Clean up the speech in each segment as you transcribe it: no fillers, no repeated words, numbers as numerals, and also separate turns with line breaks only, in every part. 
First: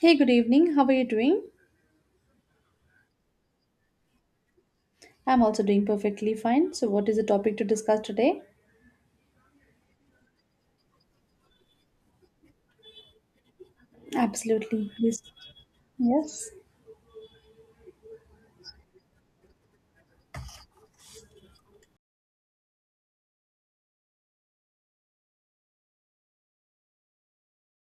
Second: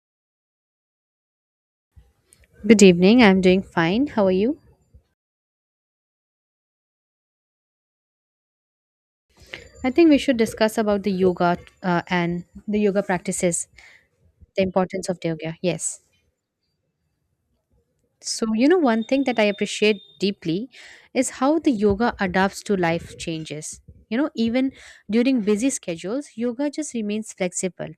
Hey, good evening. How are you doing?
Good evening. I'm doing fine. How are you?
I'm also doing perfectly fine. So, what is the topic to discuss today?
I think we should discuss about the yoga and the yoga practices, the
Absolutely.
importance of
Please.
the yoga. Yes.
Yes.
So, you know, one thing that I appreciate deeply is how the yoga adapts to life changes. You know, even during busy schedules, yoga just remains flexible.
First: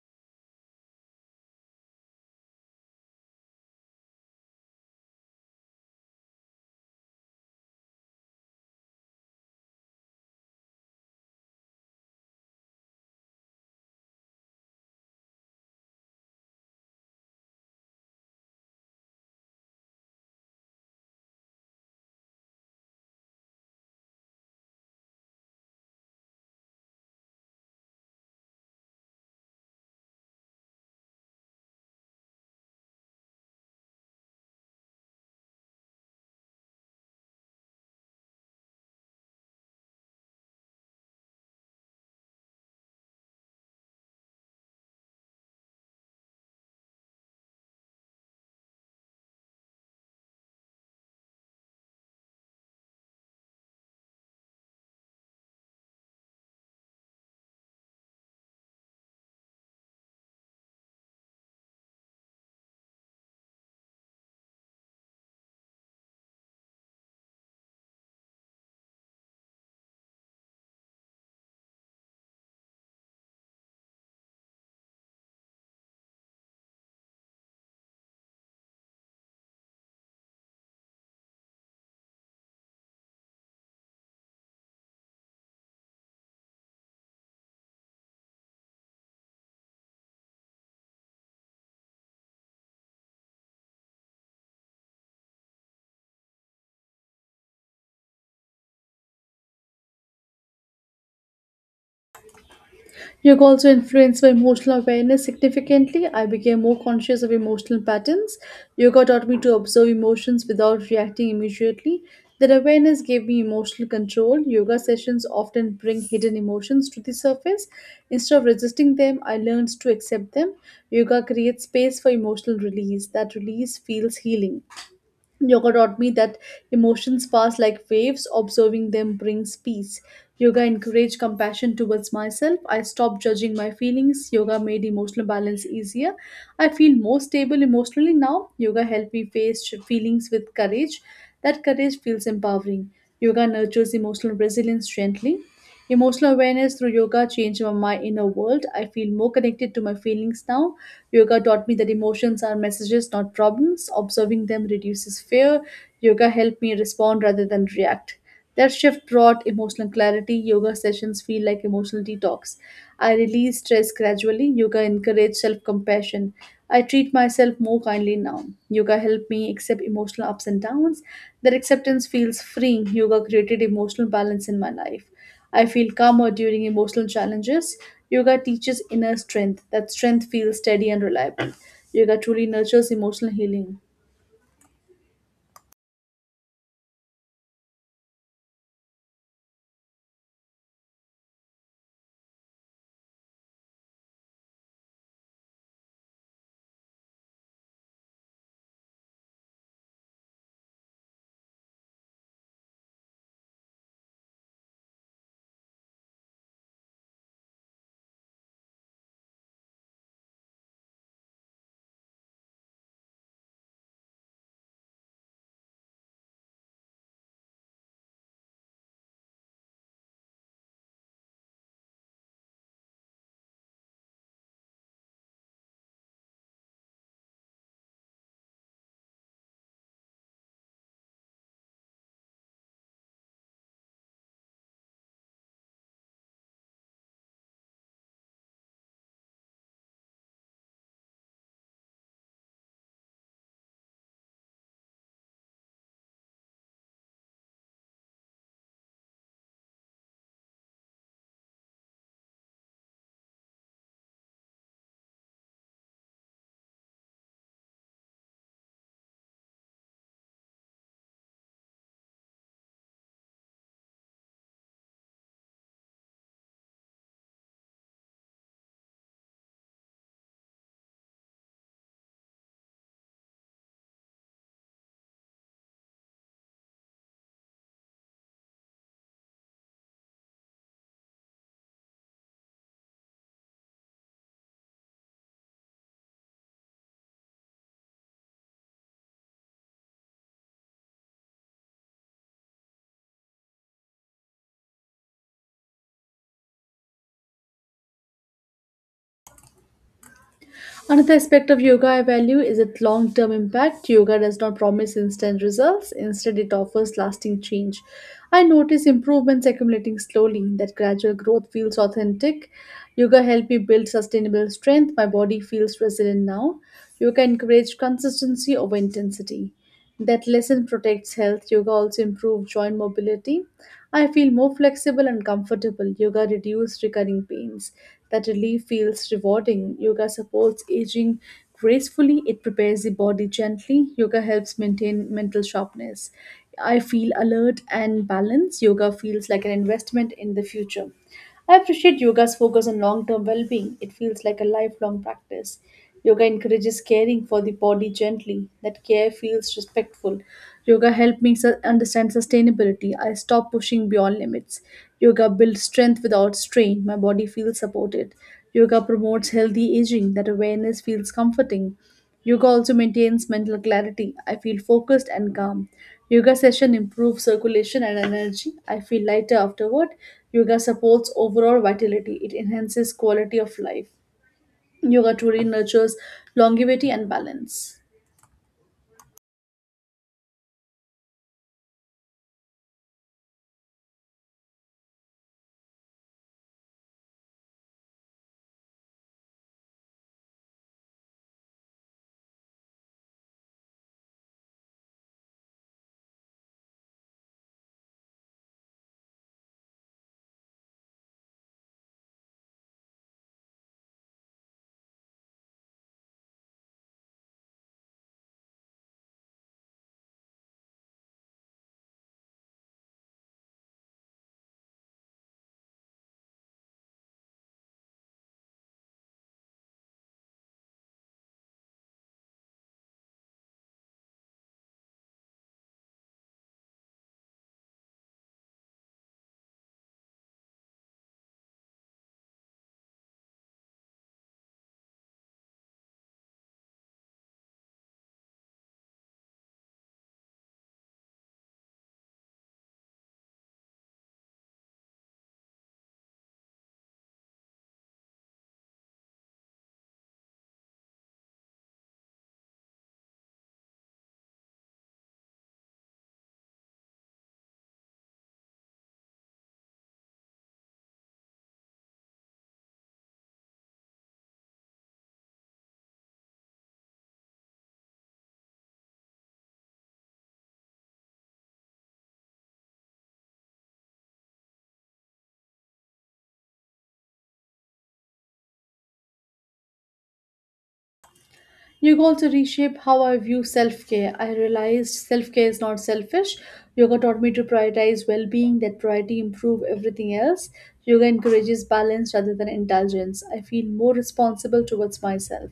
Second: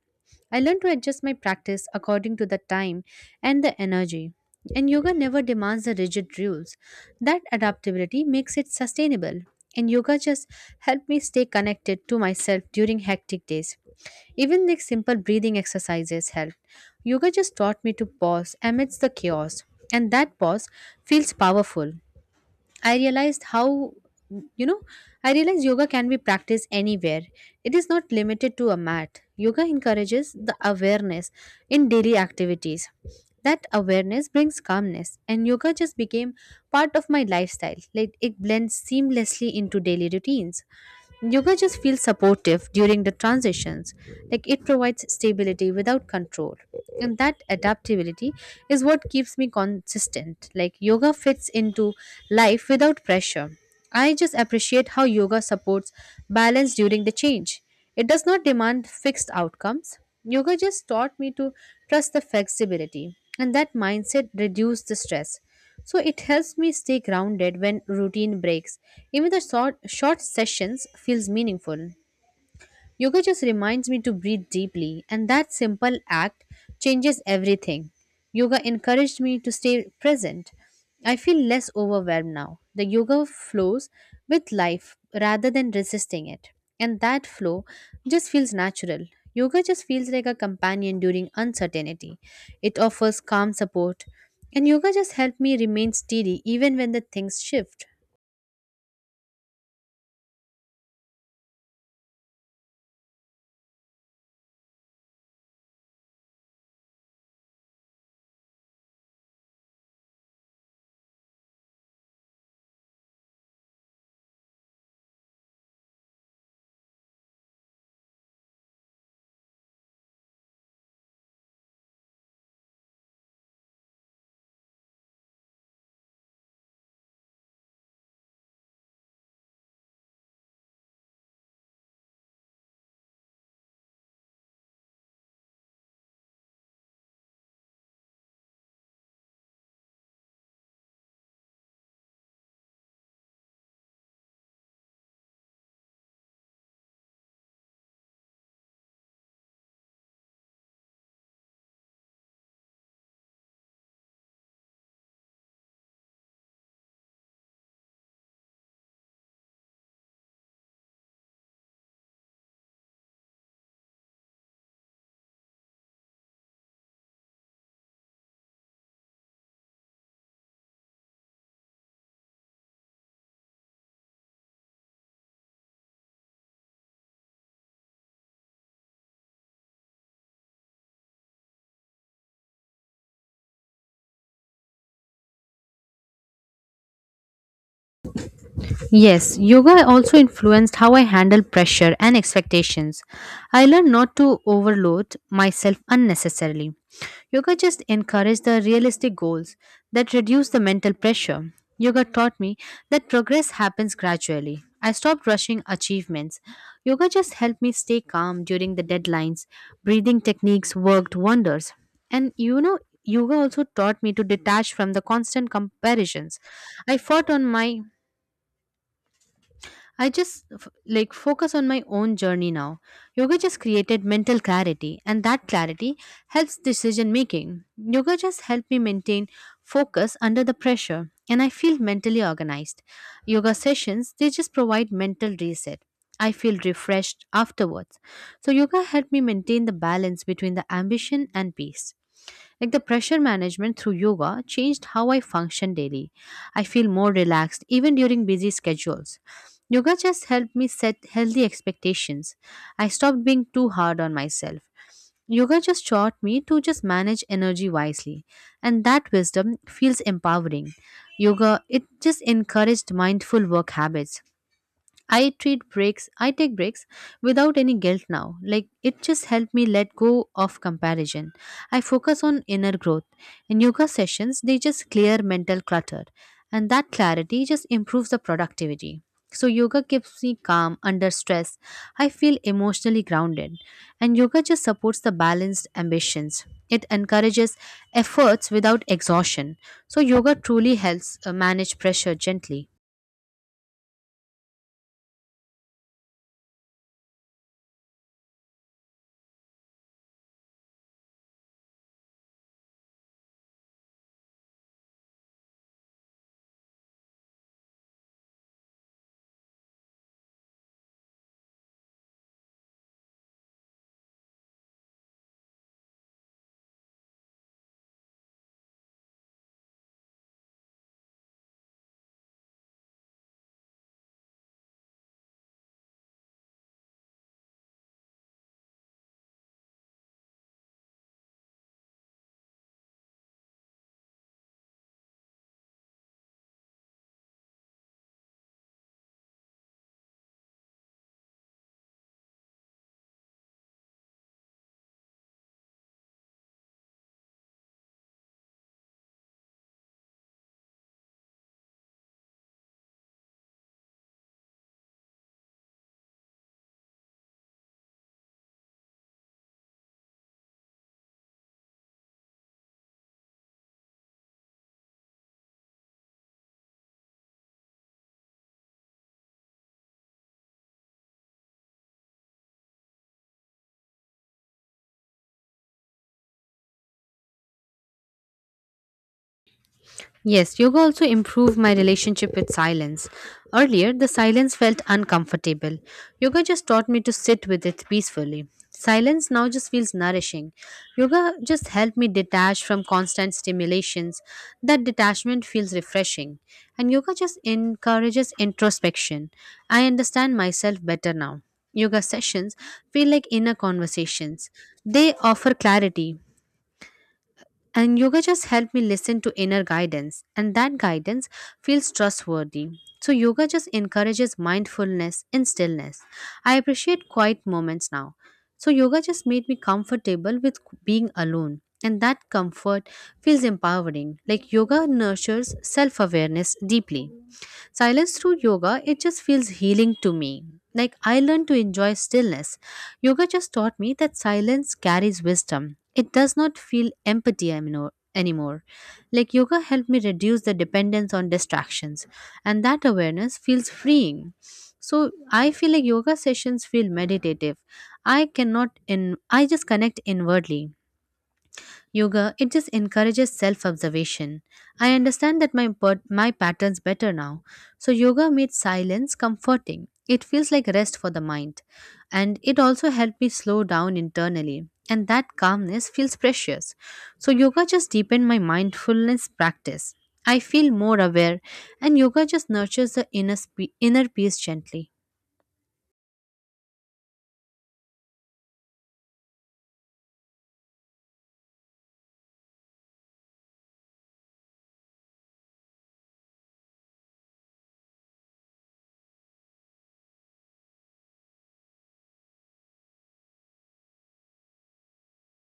I learn to adjust my practice according to the time and the energy. And yoga never demands the rigid rules. That adaptability makes it sustainable. And yoga just helped me stay connected to myself during hectic days. Even like simple breathing exercises help. Yoga just taught me to pause amidst the chaos, and that pause feels powerful. I realized how, you know, I realized yoga can be practiced anywhere. It is not limited to a mat. Yoga encourages the awareness in daily activities. That awareness brings calmness, and yoga just became part of my lifestyle. Like it blends seamlessly into daily routines. Yoga just feels supportive during the transitions, like it provides stability without control, and that adaptability is what keeps me consistent, like yoga fits into life without pressure. I just appreciate how yoga supports balance during the change. It does not demand fixed outcomes. Yoga just taught me to trust the flexibility, and that mindset reduced the stress. So it helps me stay grounded when routine breaks. Even the short sessions feels meaningful. Yoga just reminds me to breathe deeply, and that simple act changes everything. Yoga encouraged me to stay present. I feel less overwhelmed now. The yoga flows with life rather than resisting it, and that flow just feels natural. Yoga just feels like a companion during uncertainty. It offers calm support, and yoga just helped me remain steady even when the things shift.
Yoga also influenced my emotional awareness significantly. I became more conscious of emotional patterns. Yoga taught me to observe emotions without reacting immediately. That awareness gave me emotional control. Yoga sessions often bring hidden emotions to the surface. Instead of resisting them, I learned to accept them. Yoga creates space for emotional release. That release feels healing. Yoga taught me that emotions pass like waves, observing them brings peace. Yoga encouraged compassion towards myself. I stopped judging my feelings. Yoga made emotional balance easier. I feel more stable emotionally now. Yoga helped me face feelings with courage. That courage feels empowering. Yoga nurtures emotional resilience gently. Emotional awareness through yoga changed my inner world. I feel more connected to my feelings now. Yoga taught me that emotions are messages, not problems. Observing them reduces fear. Yoga helped me respond rather than react. That shift brought emotional clarity. Yoga sessions feel like emotional detox. I release stress gradually. Yoga encouraged self compassion. I treat myself more kindly now. Yoga helped me accept emotional ups and downs. That acceptance feels freeing. Yoga created emotional balance in my life. I feel calmer during emotional challenges. Yoga teaches inner strength. That strength feels steady and reliable. Yoga truly nurtures emotional healing.
Yes, yoga also influenced how I handle pressure and expectations. I learned not to overload myself unnecessarily. Yoga just encouraged the realistic goals that reduce the mental pressure. Yoga taught me that progress happens gradually. I stopped rushing achievements. Yoga just helped me stay calm during the deadlines. Breathing techniques worked wonders. And you know, yoga also taught me to detach from the constant comparisons. I fought on my I just like focus on my own journey now. Yoga just created mental clarity, and that clarity helps decision making. Yoga just helped me maintain focus under the pressure, and I feel mentally organized. Yoga sessions they just provide mental reset. I feel refreshed afterwards. So, yoga helped me maintain the balance between the ambition and peace. Like the pressure management through yoga changed how I function daily. I feel more relaxed even during busy schedules. Yoga just helped me set healthy expectations. I stopped being too hard on myself. Yoga just taught me to just manage energy wisely, and that wisdom feels empowering. Yoga, it just encouraged mindful work habits. I take breaks without any guilt now. Like it just helped me let go of comparison. I focus on inner growth. In yoga sessions, they just clear mental clutter, and that clarity just improves the productivity. So, yoga keeps me calm under stress. I feel emotionally grounded, and yoga just supports the balanced ambitions. It encourages efforts without exhaustion. So, yoga truly helps manage pressure gently.
Another aspect of yoga I value is its long term impact. Yoga does not promise instant results, instead, it offers lasting change. I notice improvements accumulating slowly, that gradual growth feels authentic. Yoga helped me build sustainable strength. My body feels resilient now. Yoga encouraged consistency over intensity. That lesson protects health. Yoga also improves joint mobility. I feel more flexible and comfortable. Yoga reduces recurring pains. That relief feels rewarding. Yoga supports aging gracefully. It prepares the body gently. Yoga helps maintain mental sharpness. I feel alert and balanced. Yoga feels like an investment in the future. I appreciate yoga's focus on long term well being. It feels like a lifelong practice. Yoga encourages caring for the body gently. That care feels respectful. Yoga helped me understand sustainability. I stopped pushing beyond limits. Yoga builds strength without strain. My body feels supported. Yoga promotes healthy aging. That awareness feels comforting. Yoga also maintains mental clarity. I feel focused and calm. Yoga session improves circulation and energy. I feel lighter afterward. Yoga supports overall vitality. It enhances quality of life. Yoga truly nurtures longevity and balance.
Yes, yoga also improved my relationship with silence. Earlier, the silence felt uncomfortable. Yoga just taught me to sit with it peacefully. Silence now just feels nourishing. Yoga just helped me detach from constant stimulations. That detachment feels refreshing. And yoga just encourages introspection. I understand myself better now. Yoga sessions feel like inner conversations. They offer clarity. And yoga just helped me listen to inner guidance, and that guidance feels trustworthy. So, yoga just encourages mindfulness in stillness. I appreciate quiet moments now. So, yoga just made me comfortable with being alone, and that comfort feels empowering. Like, yoga nurtures self awareness deeply. Silence through yoga, it just feels healing to me. Like I learned to enjoy stillness. Yoga just taught me that silence carries wisdom. It does not feel empty anymore. Like yoga helped me reduce the dependence on distractions, and that awareness feels freeing. So I feel like yoga sessions feel meditative. I cannot in I just connect inwardly. Yoga, it just encourages self observation. I understand that my patterns better now. So, yoga made silence comforting. It feels like rest for the mind. And it also helped me slow down internally. And that calmness feels precious. So, yoga just deepened my mindfulness practice. I feel more aware, and yoga just nurtures the inner peace gently.
Yoga also reshaped how I view self care. I realized self care is not selfish. Yoga taught me to prioritize well being, that priority improve everything else. Yoga encourages balance rather than indulgence. I feel more responsible towards myself.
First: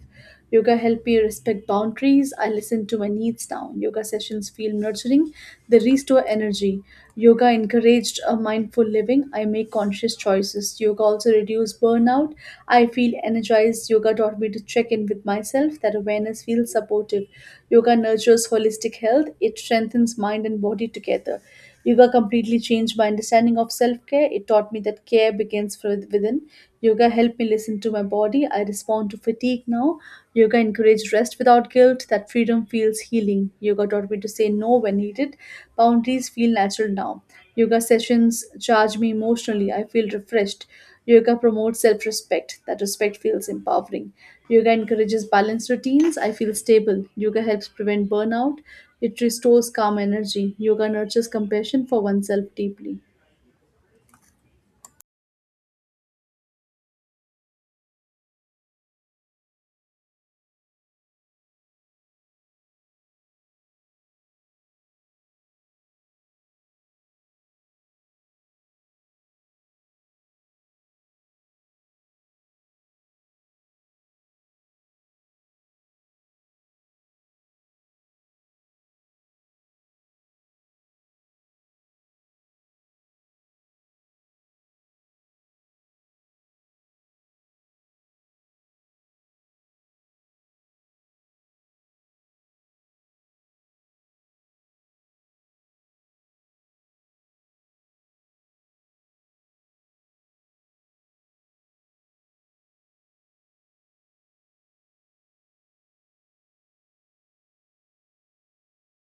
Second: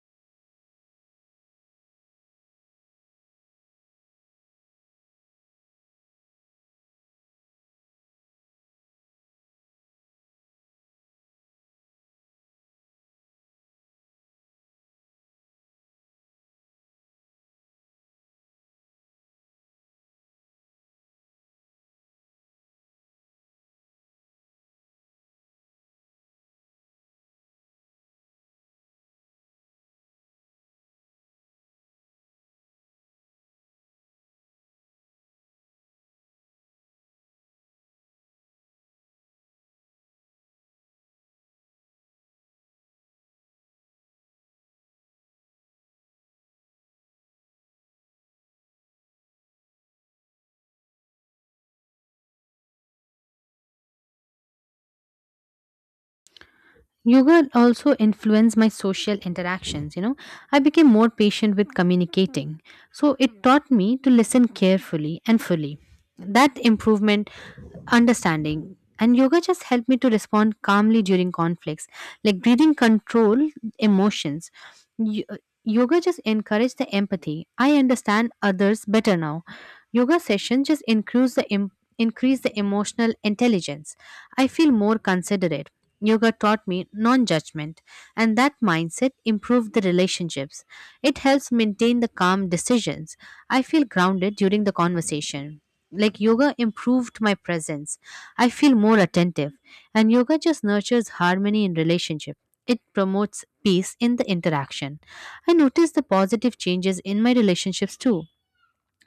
Yoga helped me respect boundaries. I listen to my needs now. Yoga sessions feel nurturing, they restore energy. Yoga encouraged mindful living. I make conscious choices. Yoga also reduces burnout. I feel energized. Yoga taught me to check in with myself. That awareness feels supportive. Yoga nurtures holistic health. It strengthens mind and body together. Yoga completely changed my understanding of self care. It taught me that care begins from within. Yoga helped me listen to my body. I respond to fatigue now. Yoga encouraged rest without guilt. That freedom feels healing. Yoga taught me to say no when needed. Boundaries feel natural now. Yoga sessions charge me emotionally. I feel refreshed. Yoga promotes self respect. That respect feels empowering. Yoga encourages balanced routines. I feel stable. Yoga helps prevent burnout. It restores calm energy. Yoga nurtures compassion for oneself deeply.
Yoga also influenced my social interactions. You know, I became more patient with communicating. So it taught me to listen carefully and fully. That improvement, understanding, and yoga just helped me to respond calmly during conflicts, like breathing control emotions. Yoga just encourages the empathy. I understand others better now. Yoga session just increase the em- increase the emotional intelligence. I feel more considerate. Yoga taught me non-judgment, and that mindset improved the relationships. It helps maintain the calm decisions. I feel grounded during the conversation. Like yoga improved my presence. I feel more attentive, and yoga just nurtures harmony in relationship. It promotes peace in the interaction. I noticed the positive changes in my relationships too.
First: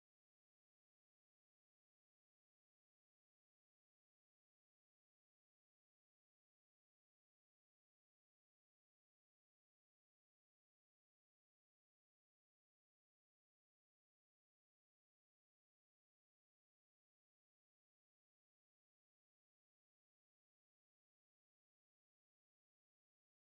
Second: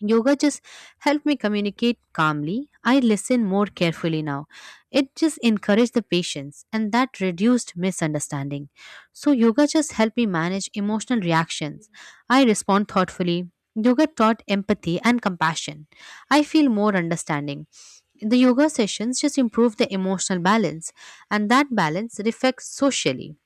Yoga just helped me communicate calmly. I listen more carefully now. It just encouraged the patience, and that reduced misunderstanding. So, yoga just helped me manage emotional reactions. I respond thoughtfully. Yoga taught empathy and compassion. I feel more understanding. The yoga sessions just improve the emotional balance, and that balance reflects socially.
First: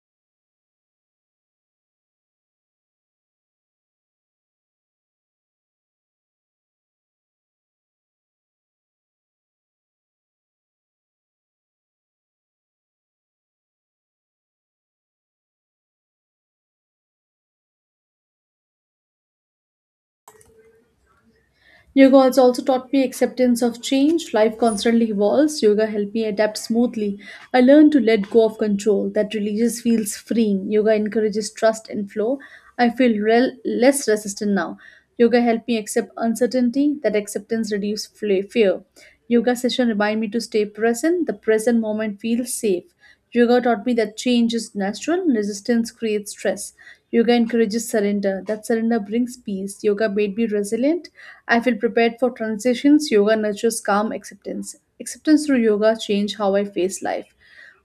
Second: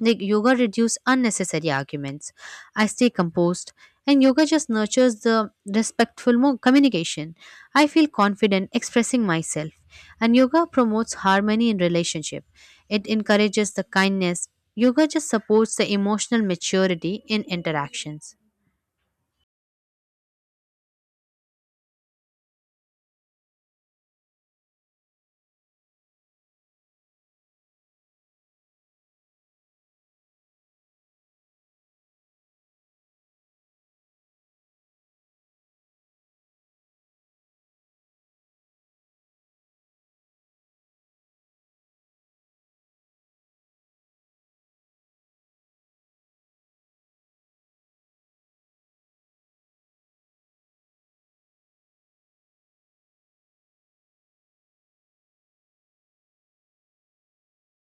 Like yoga reduces unnecessary arguments. I stay composed, and yoga just nurtures the communication. I feel confident expressing myself, and yoga promotes harmony in relationship. It encourages the kindness. Yoga just supports the emotional maturity in interactions.
Yoga has also taught me acceptance of change. Life constantly evolves. Yoga helped me adapt smoothly. I learned to let go of control. That releases feels freeing. Yoga encourages trust and flow. I feel less resistant now. Yoga helped me accept uncertainty. That acceptance reduces fear. Yoga session remind me to stay present. The present moment feels safe. Yoga taught me that change is natural, and resistance creates stress. Yoga encourages surrender. That surrender brings peace. Yoga made me resilient. I feel prepared for transitions. Yoga nurtures calm acceptance. Acceptance through yoga changed how I face life.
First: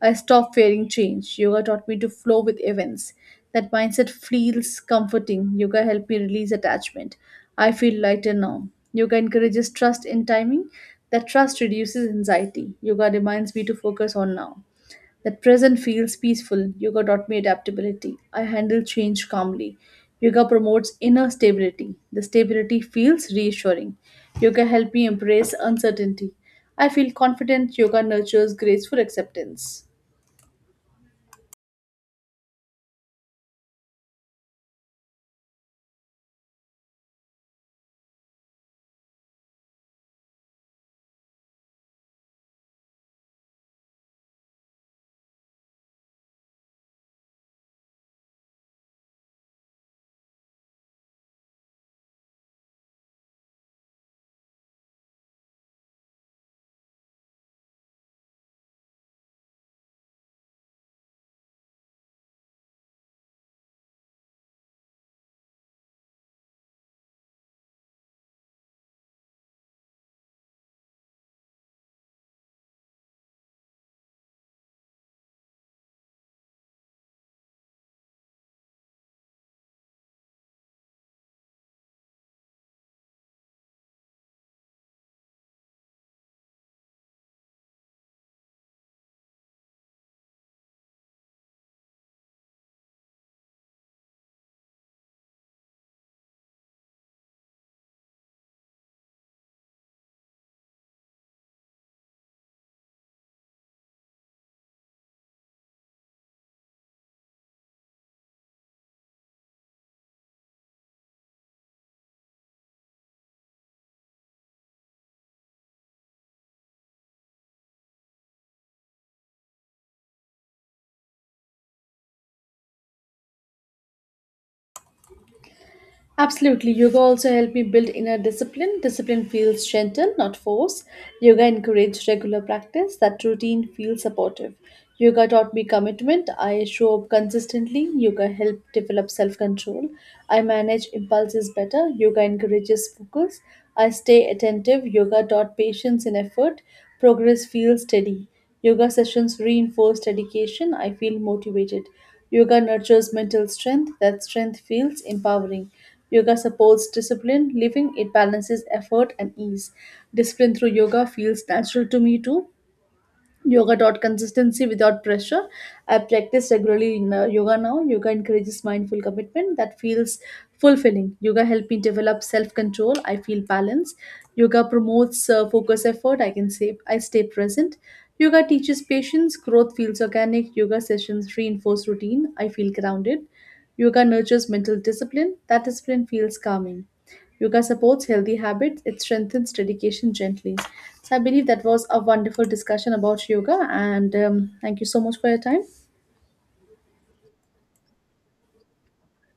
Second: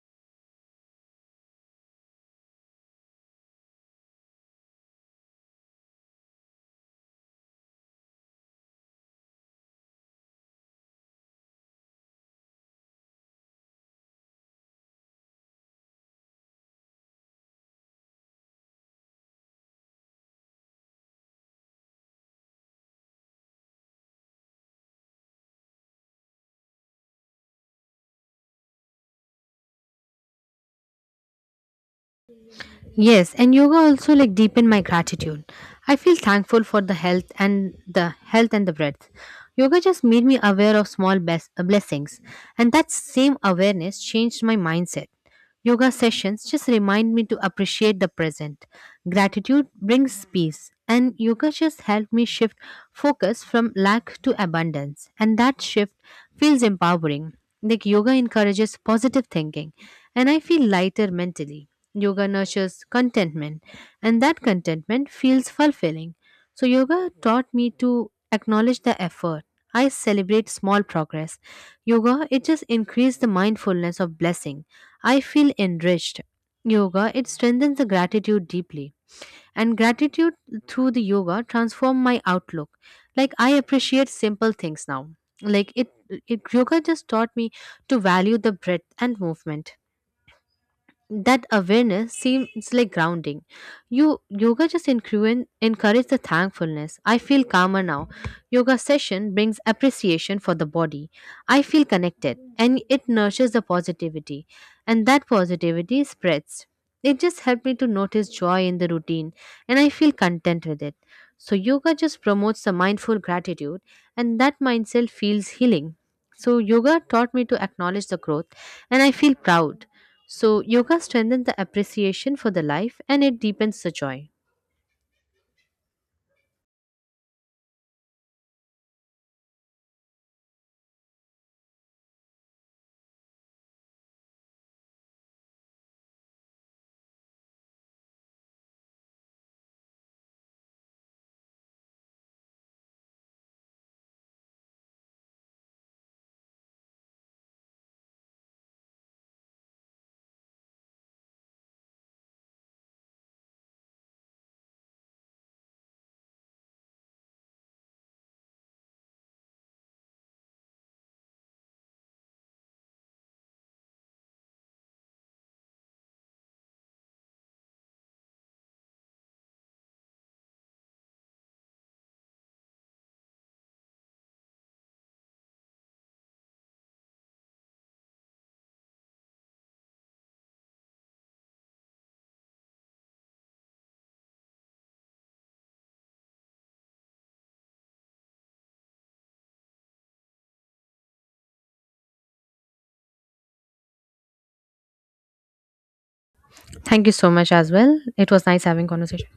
I stopped fearing change. Yoga taught me to flow with events. That mindset feels comforting. Yoga helped me release attachment. I feel lighter now. Yoga encourages trust in timing. That trust reduces anxiety. Yoga reminds me to focus on now. That present feels peaceful. Yoga taught me adaptability. I handle change calmly. Yoga promotes inner stability. The stability feels reassuring. Yoga helped me embrace uncertainty. I feel confident. Yoga nurtures graceful acceptance.
Yes, and yoga also like deepen my gratitude. I feel thankful for the health and the breadth. Yoga just made me aware of blessings, and that same awareness changed my mindset. Yoga sessions just remind me to appreciate the present. Gratitude brings peace, and yoga just helped me shift focus from lack to abundance, and that shift feels empowering. Like yoga encourages positive thinking, and I feel lighter mentally. Yoga nurtures contentment, and that contentment feels fulfilling. So, yoga taught me to acknowledge the effort. I celebrate small progress. Yoga, it just increased the mindfulness of blessings. I feel enriched. Yoga, it strengthens the gratitude deeply. And gratitude through the yoga transform my outlook. Like I appreciate simple things now. Like it, yoga just taught me to value the breath and movement. That awareness seems like grounding. You yoga just encourage the thankfulness. I feel calmer now. Yoga session brings appreciation for the body. I feel connected, and it nurtures the positivity, and that positivity spreads. It just helped me to notice joy in the routine, and I feel content with it. So yoga just promotes the mindful gratitude, and that mindset feels healing. So yoga taught me to acknowledge the growth, and I feel proud. So, yoga strengthens the appreciation for the life, and it deepens the joy.
Absolutely. Yoga also helped me build inner discipline. Discipline feels gentle, not forced. Yoga encouraged regular practice. That routine feels supportive. Yoga taught me commitment. I show up consistently. Yoga helped develop self control. I manage impulses better. Yoga encourages focus. I stay attentive. Yoga taught patience and effort. Progress feels steady. Yoga sessions reinforce dedication. I feel motivated. Yoga nurtures mental strength. That strength feels empowering. Yoga supports discipline, living, it balances effort and ease. Discipline through yoga feels natural to me too. Yoga taught consistency without pressure. I practice regularly in yoga now. Yoga encourages mindful commitment. That feels fulfilling. Yoga helped me develop self-control. I feel balance. Yoga promotes focus effort. I can say I stay present. Yoga teaches patience. Growth feels organic. Yoga sessions reinforce routine. I feel grounded. Yoga nurtures mental discipline. That discipline feels calming. Yoga supports healthy habits, it strengthens dedication gently. So, I believe that was a wonderful discussion about yoga, and thank you so much for your time.
Thank you so much as well. It was nice having conversation.